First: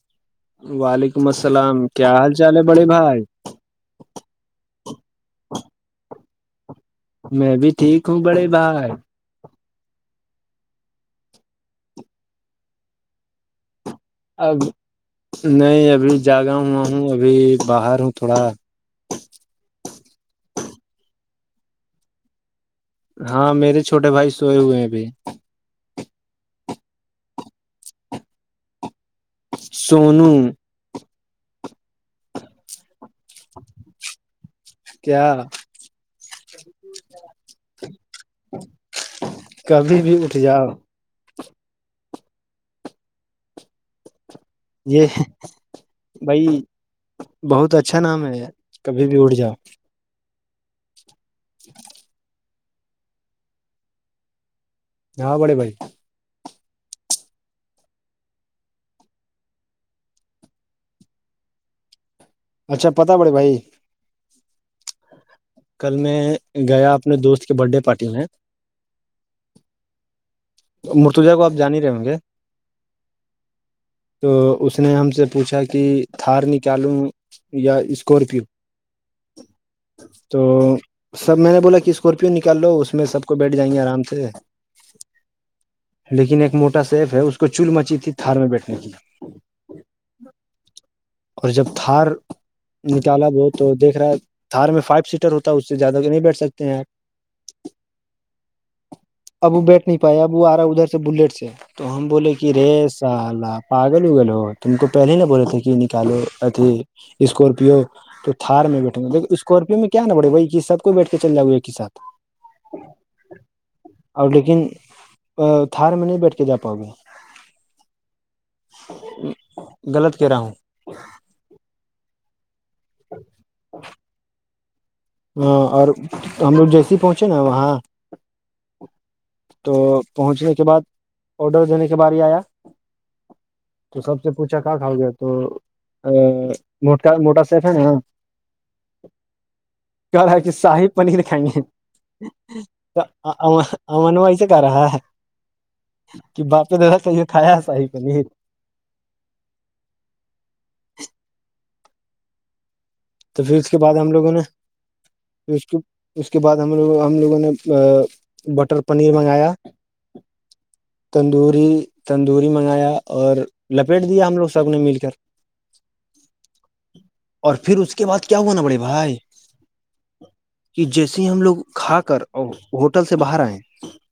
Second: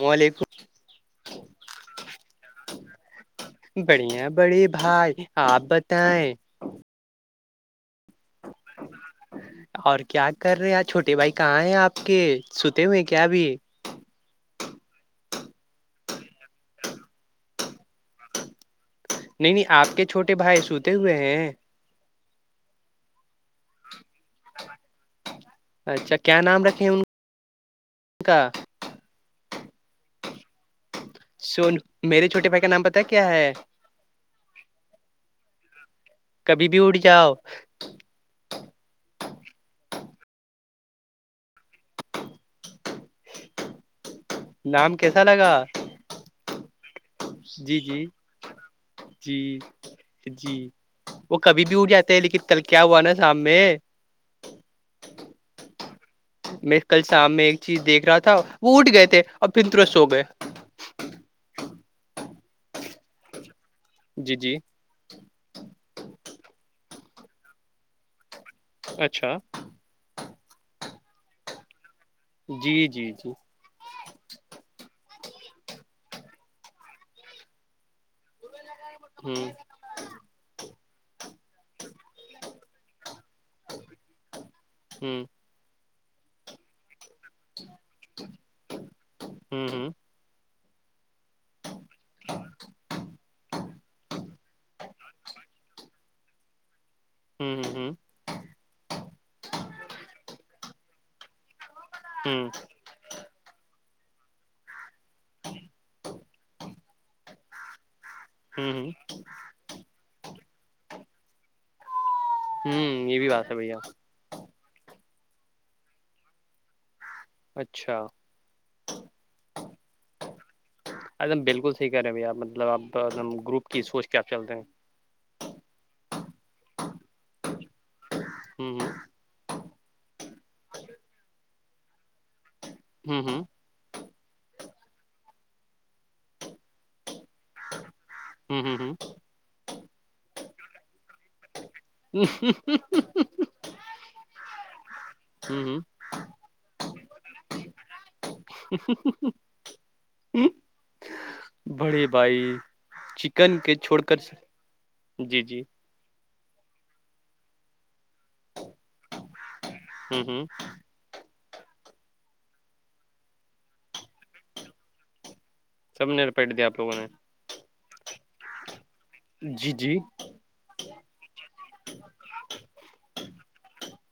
وعلیکم وعلیکم السلام کیا حال چال ہے بڑے بھائی بڑھیا بڑی بھائی آپ بتیں میں بھی ٹھیک ہوں بڑے بھائی اور کیا کر رہے چھوٹے بھائی کہاں ہیں آپ کے سوتے ہوئے کیا اب اب نہیں ابھی جاگا ہوا ہوں ابھی باہر ہوں تھوڑا نہیں نہیں آپ کے چھوٹے بھائی سوتے ہوئے ہیں ہاں میرے چھوٹے بھائی سوئے ہوئے ہیں ابھی اچھا کیا نام رکھیں ان کا سونو سونو میرے چھوٹے بھائی کا نام پتا ہے کیا ہے کیا کبھی بھی اڑ جاؤ کبھی بھی اٹھ جاؤ نام یہ کیسا لگا بھائی بہت جی اچھا جی نام ہے کبھی بھی اڑ جاؤ جی جی وہ کبھی بھی اٹھ جاتے ہیں لیکن کل کیا ہوا نا شام میں ہاں بڑے بھائی میں کل شام میں ایک چیز دیکھ رہا تھا وہ اٹھ گئے تھے اور پھر تورنت سو گئے اچھا پتا بڑے بھائی جی جی کل میں گیا اپنے دوست کے برتھ ڈے پارٹی میں اچھا مرتوجہ کو آپ جانی ہی رہیں ہوں گے جی جی جی تو اس نے ہم سے پوچھا کہ تھار نکالوں یا اسکورپیو ہوں تو سب میں نے بولا کہ اسکارپیو نکال لو اس میں سب کو بیٹھ جائیں گے آرام سے ہوں لیکن ایک موٹا سیف ہے اس کو چول مچی تھی تھار میں بیٹھنے کی ہ ہ اور جب تھار نکالا بہت تو دیکھ رہا ہے تھار میں فائیو سیٹر ہوتا ہے اس سے زیادہ نہیں بیٹھ سکتے ہیں آپ ہوں ہوں ہوں ابو بیٹھ نہیں پاائے اب وہ آ رہا ہے ادھر سے بلیٹ سے تو ہم بولے ہوں کہ ریس ال پاگل اگل ہو تم کو پہلے ہی نہ بولے تھے کہ نکالو اتیھی اسکورپیو تو تھار ہوں میں ہوں بیٹھیں گے ل اسکارپیو میں کیا نہ بڑے گ ب سب کو ب بیٹھ چ جا ہے ایک ہی سھ ہوں یہ بھی بات ہے بھ آپ اور لیکن تھار میں نہیں بیٹھ کے جا پاؤ گے اچھا غلط کہہ رہا ہوں ایک دم بالکل صحیح کر رہے ہیں بھیا مطلب آپ ایکم گروپ کی سوچ کیا آپ چلتے ہیں ہاں اور ہم لوگ جیس پہنچے نا وہاں ہوں ہ تو پہنچنے کے بعد آڈر دینے کے بار ہی آیا ہوں ہوں تو سب سے پوچھا کہ کھاؤ گے تو م موٹر سیف ہے نا ہوں ہ ہوں ک کہ شاہی پنیر کھائیں گے ہ من وائ سے کارا ہوں ہوں کہ باپے دادا ص یہ کھیا صا ہی پنیر [inaudible] بڑی بھائی تو پھر چکن اس کے بعد چھوڑ ہم کر لوگوں جی نےھر جی اس کی اس کے بعد ہم لوگ ہم لوگوں نے بٹر پنیر منگایا ہ ہ [unintelligible] تندوری تندوری منگایا اور لپیٹ دیا ہم لوگ سب نے مل کر سب نے رپیٹ دیا آپ لوگوں نے اور پھر اس کے بعد کیا ہوا نا بڑے بھائی جی جی کہ جیسے ہی ہم لوگ کھا کر ہوٹل سے باہر آئے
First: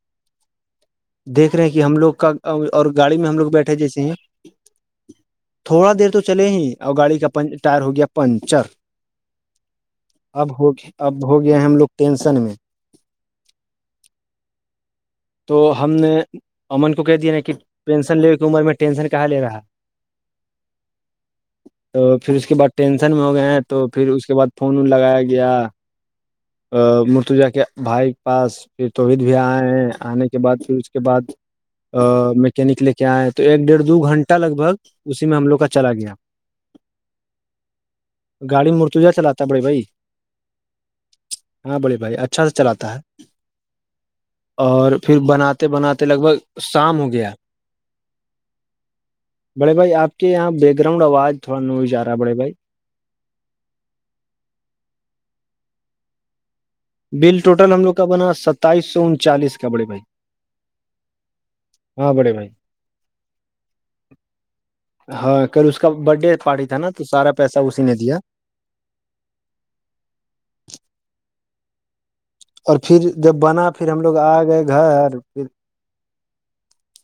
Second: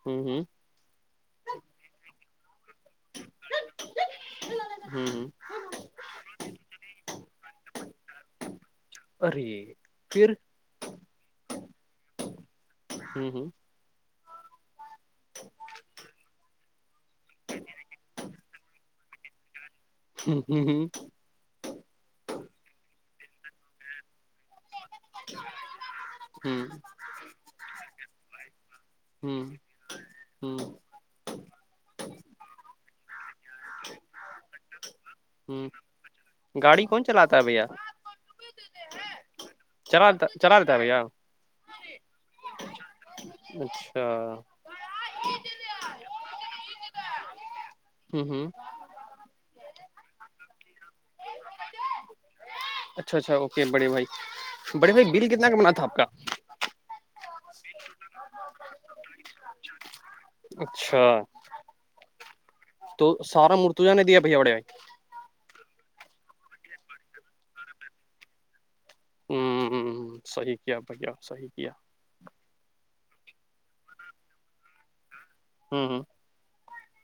ہوں ہوں دیکھ رہے ہیں کہ ہم لوگ کا اور گاڑی میں ہم لوگ بیٹھے جیسے ہیں ہوں ہوں تھوڑا دیر تو چلے ہی اور گاڑی کا ٹائر ہو گیا پنچر ارے پھر اب ہو اب ہو گیا ہم لوگ ٹینسن میں ہوں ہوں تو ہم نے امن کو کہہ دیا نا کہ پینسن لینے کی عمر میں ٹینسن کہاں لے رہا ہے ہوں ہوں ہ تو پھر اس کے بعد ٹینشن میں ہو گئے ہیں تو پھر اس کے بعد فون وون لگایا گیا ہوں ا مرتوجا کے بھائی کے پاس پھر توہید بھی ہوں آئے آنے کے بعد ہوں پھر اس کے بعد میکینک لے کے آئے تو ایک ڈیڑھ دو گھنٹہ لگ بھگ اسی میں ہم لوگ ہوں کا چلا گیا گاڑی کون چلاتا ہے بھیا گاڑ مرتو جائے چلا چرتا چر دیتا ہے بھیا ہاں بڑے بھائی اچھا سے چلاتا ہے اچھا اور پھر بنات بناتے لگ بھگ شام ہو گیا ہوں ہوں بڑے بھائی آپ کے یہاں بیک گراؤنڈ آواز تھوڑا نہیں ہی جا رہا ہے بڑے بھائی اچھا اچھا اوکے بڑے بھائی بڑے بھائی بل کتنا کا منناا تھا آپ کا بل ٹوٹل ہم لوگ کا بنا ستائیس سو انچالیس کا بڑے بھائی اچھا ہاں بڑے بھائی تو سارا مرتوجا نے دیا بھ بڑے ہاں کل اس کا برتھ ڈے پارٹی تھا نا تو سارا پیسہ اسی نے دیا ہوں، صحیح کیا بھیا صحیح کیا اور پھر جب بنا پھر ہم لوگ آ گئے گھر پھر ہوں ہوں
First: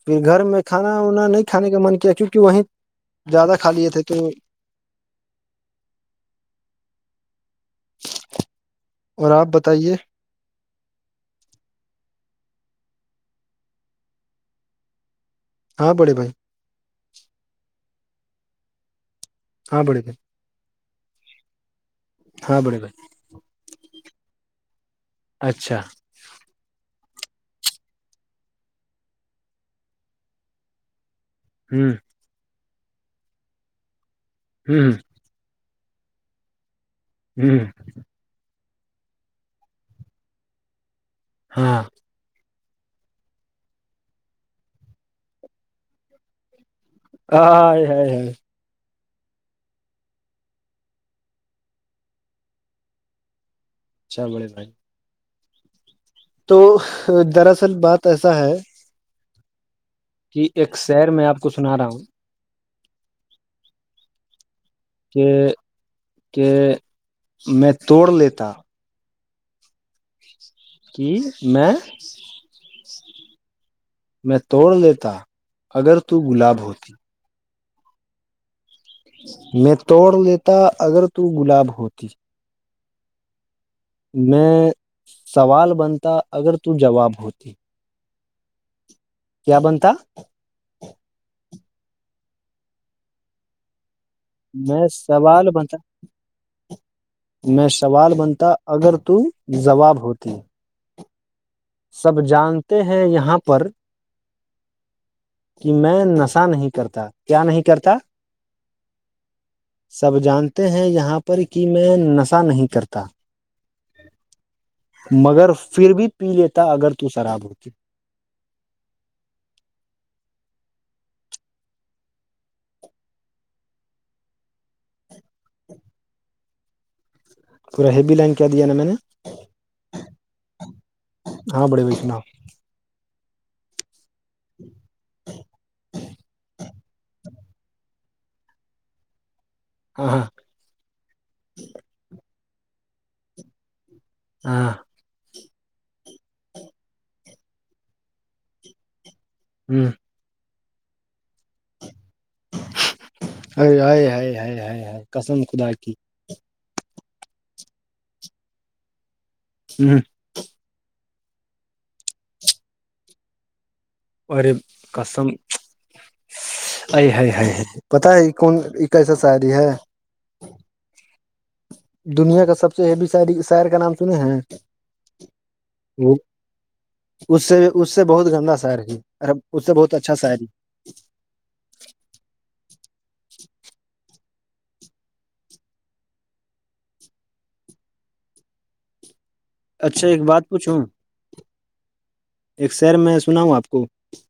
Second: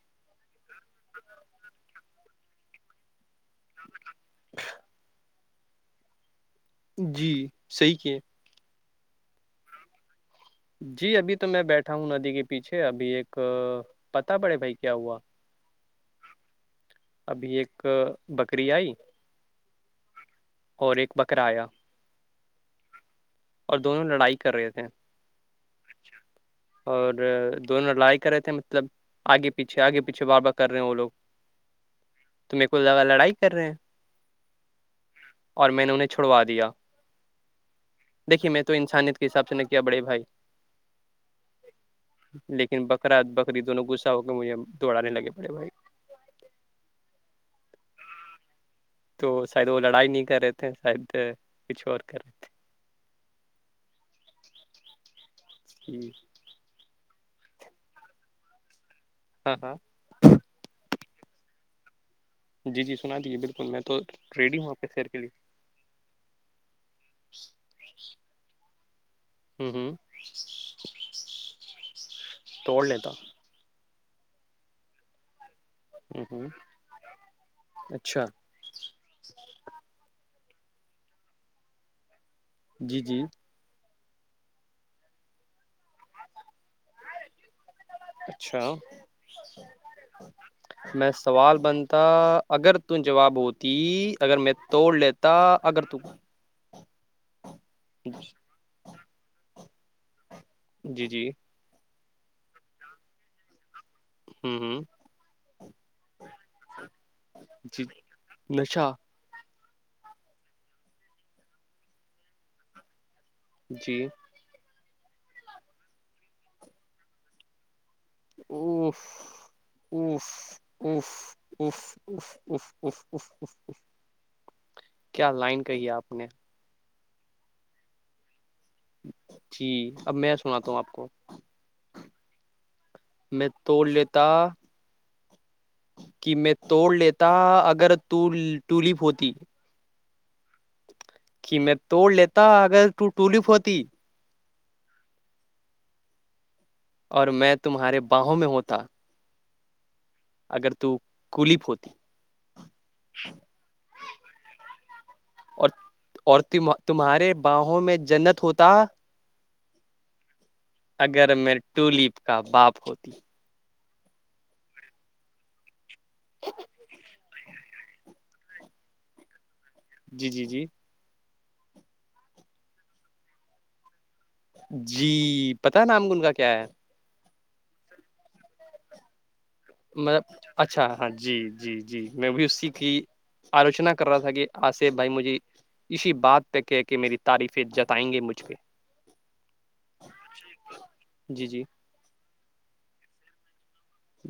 پھر گھر میں کھا وا نہیں کھانے کا من کیا کیوںکہ وہیں زیادہ کھا لیے تھے تو جی صحیح کی اور آپ بتائیے جی ابھی تو میں بیٹھا ہوں ندی کے پیچھے ابھی ایک پت پڑے بھائی کیا ہوا ہاں بڑے بھائی ابھی ایک بکری آئی ہاں بڑھ گ اور ایک بکرایا ہاں بڑے بھائی اور دونوں لڑائی کر رہے تھے اچھا اور دونوں لڑائی کر رہے تھے مطلب آگے پیچھے آگے پیچھے وابا کر رہے ہیں وہ لوگ ہوں تو میرے کو زگہ لڑائی کر رہے ہیں ہوں ہ اور میں نے انہیں چھوڑوا دیا جی دیکے میں تو انسانیت کے حساب سے نہ کیا بڑے بھائی ہاں لیکن بکرا بکری دونوں غصہ ہو کے مجھے دوڑانے لگے پڑے بھائی ہ ہے تو شاید وہ لڑائی نہیں کر رہے تھے شاید کچھ اور کر رہے تھے چ بڑے بھائی جوں تو دراصل بات ایسا ہے ہاں ہاں کہ ایک شہر میں آپ کو سنا رہا ہوں جی جی سنا دیجیے بالکل میں تو ریڈی ہوں آپ کے شیر کے کہ لیے کہ میں توڑ لیتا ہوں ہوں کی میں توڑ لیتا میں توڑ لیتا اگر تو ہوں ہوں گلاب ہوتی اچھا میں توڑ لیتا اگر تو گلاب ہوتی جی جی میں سوال بنتا اگر تو جواب ہوتی اچھا کیا بنتا میں سوال بنتا اگر تو جواب ہو ت اگر میں توڑ لیتا سوال بنتا اگر ت میں سوال بنتا اگر تو جوواب ہوتی جی جی سب جانتے ہیں یہاں پر ہوں ہوں کہ میں نشہ نہیں کرتا کیا نہیں کرتا پیچھا سب جانتے ہیں یہاں پر کہ میں نشہ نہیں کرتا جی مگر پھر بھی پی لیتا اگر تو شراب ہوتی او ا اس اس اس کیا لائن کہی ہے آپ نے پورا ہیوی لائن کیا دیا نا میں نے جی اب میں سناتا ہوں آپ کو ہاں بڑے بھائی سناؤ میں توڑ لیتا کہ میں توڑ لیتا اگر تو ٹولپ ہوتی ہا کہ میں توڑ لیتا اگر تو ٹولف ہوتی ہاں اور میں تمہارے باہوں میں ہوتا ہوں اگر تو کولیپ ہوتی ہائے ہائے ہائے ہائے ہائے قسم خدا اور کی اور تم تمہارے باہوں میں جنت ہوتا ہوں اگر میں ٹولپ کا باپ ہوتی اور کسم ہے پتا ہے یہ کون یہ کیسا ساڑی ہے جی جی جی دنیا کا سب سے ہیوی ش شہر کا نام سنے ہیں جی پتا نام وہ ان کا کیا ہے اس سے اس سے بہت گندا سر ہے اس سے بہت اچھا مطلب شاعری اچھ اچھا ہاں جی جی جی میں بھی اسی کی آلوچنا کر رہا تھا کہ آ سے بھائی مجھے اسی بات پہ کہہ کے میری تعریفیں جتائیں گے مجھ پہ اچھا ایک بات پوچھوں جی جی ایک سیر میں سنا ہوں آپ کو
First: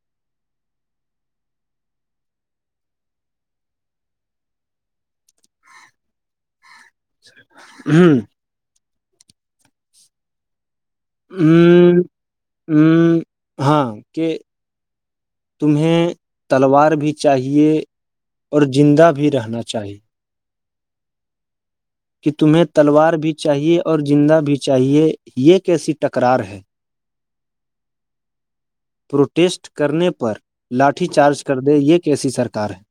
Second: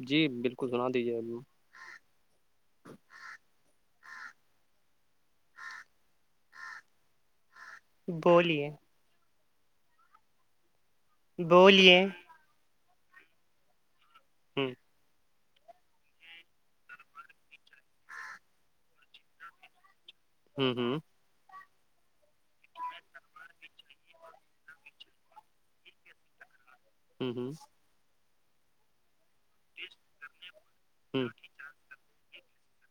جی بالکل سنا دیجیے ابھی ہوں بولیے بولیے ہوں ہاں کہ ہ تمہیں تلوار بھی چاہیے اور زندہ بھی رہنا چاہیے ہوں ہوں کہ تمہیں تلوار بھی چاہیے اور زندہ بھی چاہیے یہ کیسی ٹکرار ہے ہوں ہوں پروٹیسٹ کرنے پر لاٹھی چارج کر دے یہ کیسی سرار ہے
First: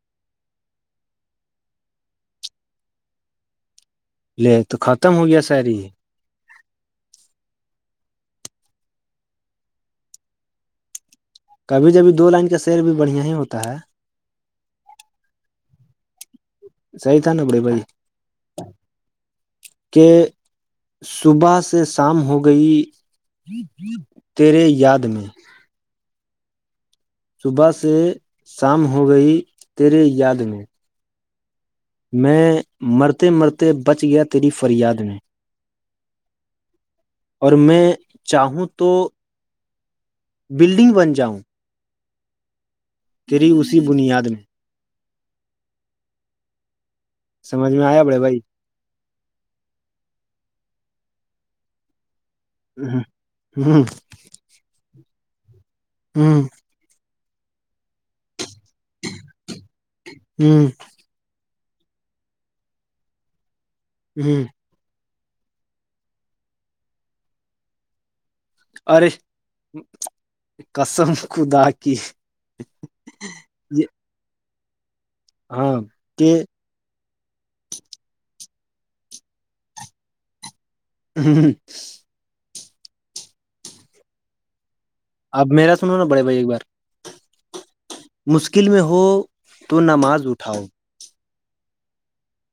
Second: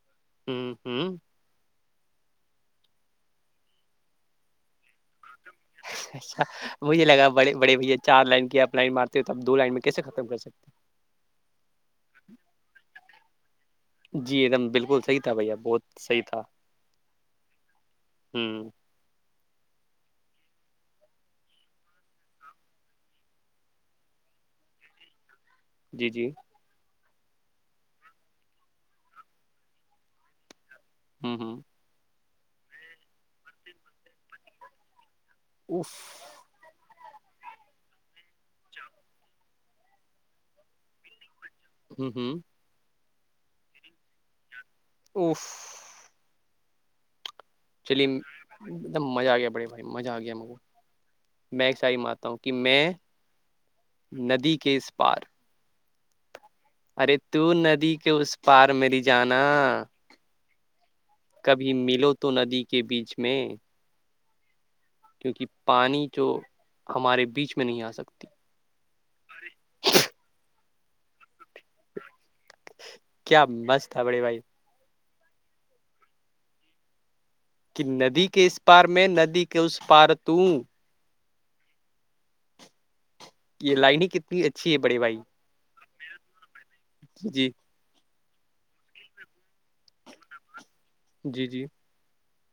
ہوں ہوں پلی تو ختم ہوگیا اچھا مجھے لگا بے بڑے بھیا چار لائن کیپ لائن مارتے ہو توپ دو لائن میں کیسے ختم کر سکتے ہیں کبھی جبھی دو لائن کا سیر بھی بڑھیا ہی ہوتا ہے جی ایک دم بالکل صحیح تھا بھیا بہت صحیح تھا سہی تھا نا بھڈے بھائی ہ کہ صبح سے شام ہو گئی تیرے یاد میں جی جی صبح سے شام ہو گئی تیرے یاد میں ہوں ہوں میں مرتے مرتے بچ گیا تیری فریاد میں اف اور میں چاہوں تو بلڈنگ بن جاؤں ہوں ہوں تیری اسی بنیاد میں اف سمجھ میں آیا چلیے بھڑے بھائی ایک دم مزہ آ گیا بڑے بھائی مزہ آ گیا م کو میں ایک سکینڈ ہی مار اتا ہوں کہ میں ہ ندی کے اس پار ہوں ارے تو ندی کے اس پار میری جانا ہوں کبھی ملو تو ندی کے بیچ میں ہوں کیونکہ پانی جو ہمارے بیچ میں نہیں آ سکتی ارے قسم خدا کی کیا یہ مست تھا بھڈے بھائی ہاں کہ کہ ندی کے اس پار میں ندی کے اس پار تو ہ ہ یہ لائنگ کتنی اچھی ہے بڑے بھائی اب میرا سنو نا بڑے بھائی ایک بار جی مشکل میں ہو تو نماز اٹھاؤ جی جی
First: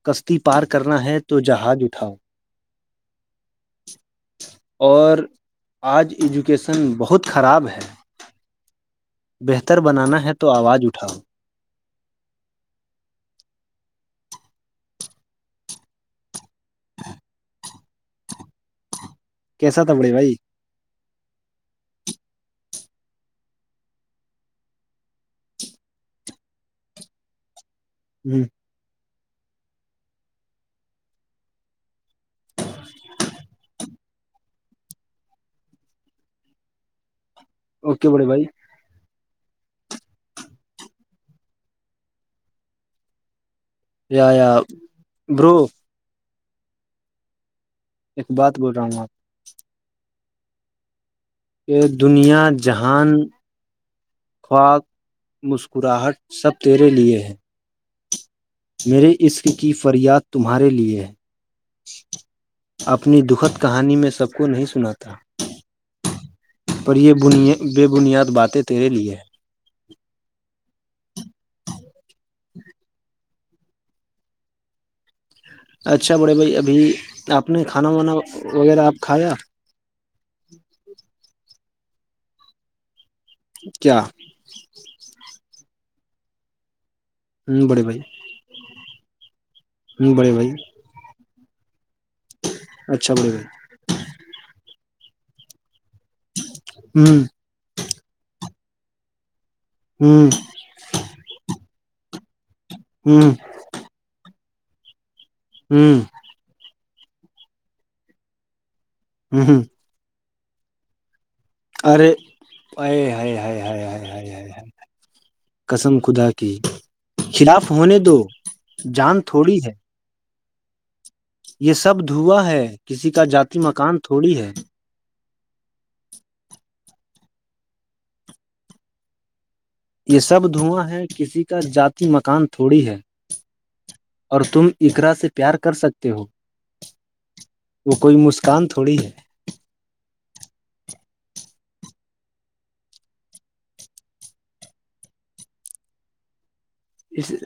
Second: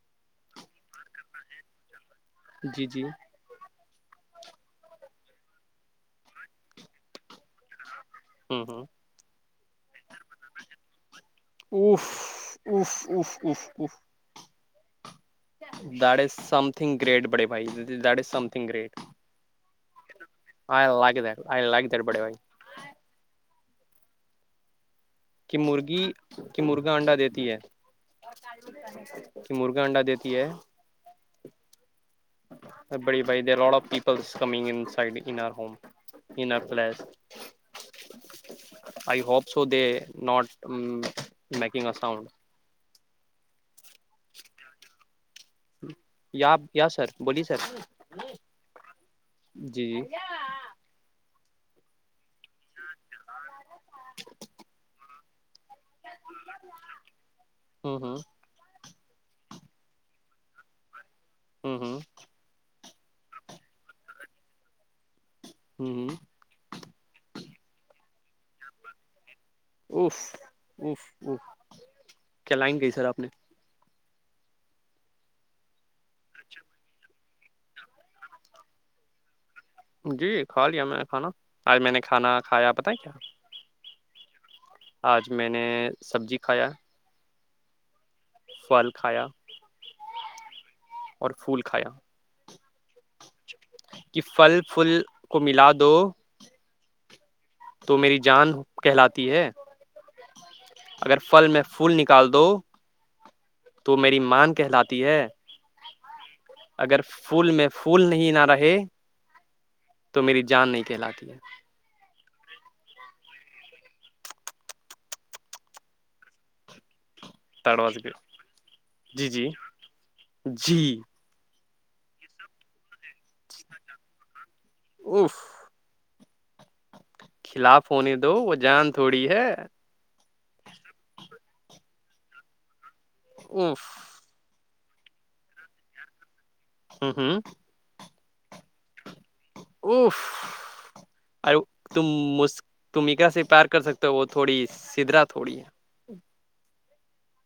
کشتی پار کرنا ہے تو جہاز اٹھاؤ جی جی اور آج ایجوکیشن بہت خراب ہے ہ ہ بہتر بنانا ہے تو آواز اٹھاؤ اف اف اف اف اف that is something great بڑے بھائی دٹز سم تھنگ گریٹ کیسا تھا بڑے بھائی I like that I like that بڑے بھائی کہ مرغی کہ مرغا انڈا دیتی ہے ہ کہ مرغا انڈا دیتی ہے بڑی بھائی there lot up P coming inside in اور home in are place okay بڑے بھائی I hope so they not making a sound yeah yeah bro yeah یا سر بولے سر ایک بات بول رہا ہوں آپ جی کہ دنیا جہان خواک مسکراہٹ سب تیرے لیے ہے ہوں ہوں میرے عشق کی فریاد تمہارے لیے ہے ہوں ہوں اپنی دخد کہانی میں سب کو نہیں سناتا ہوں ہ پر یہ بنیا بے بنیاد باتیں تیرے لیے ہے اوف اوف اوف کیا لائیں گئی سر آپ نے اچھا بڑے بھائی ابھی آپ نے کھانا وانا وغیرہ آپ کھایا جی کھا لیا میں نے کھانا آج میں نے کھانا کھایا بت ہے کیا کیا آج میں نے سبزی کھایا ہوں بڑی بائی پھل کھایا بڑے بھائی اور پھول کھایا اچھا بڑے بھائی کہ پھل پھل کو ملا دو ہوں تو میری جان کہلاتی ہے ہوں اگر پھل میں پھول نکال دو ہوں تو میری مان کہلاتی ہے ہوں اگر پھول میں پھول نہیں نہ رہے ہوں ہوں تو میری جان نہیں کہلاتی ہے ارے قسم خدا کی خلاف تڑوس ہونے گ دو جان جی جی تھوڑی ہے جی یہ سب دھواں ہے کسی کا جات مکان تھوڑی ہے اف خلاف ہونے دو وہ جان تھوڑی ہے یہ سب دھواں ہے کسی کا جات مکان تھوڑی ہے اف اور تم اقرا سے پیار کر سکتے ہو ہوں ہوں وہ کوئی مسکان تھوڑی ہے اف ارے تم تم ایکا سے پیار کر سکتے ہو وہ تھوڑی سدھرا تھوڑی ہے اس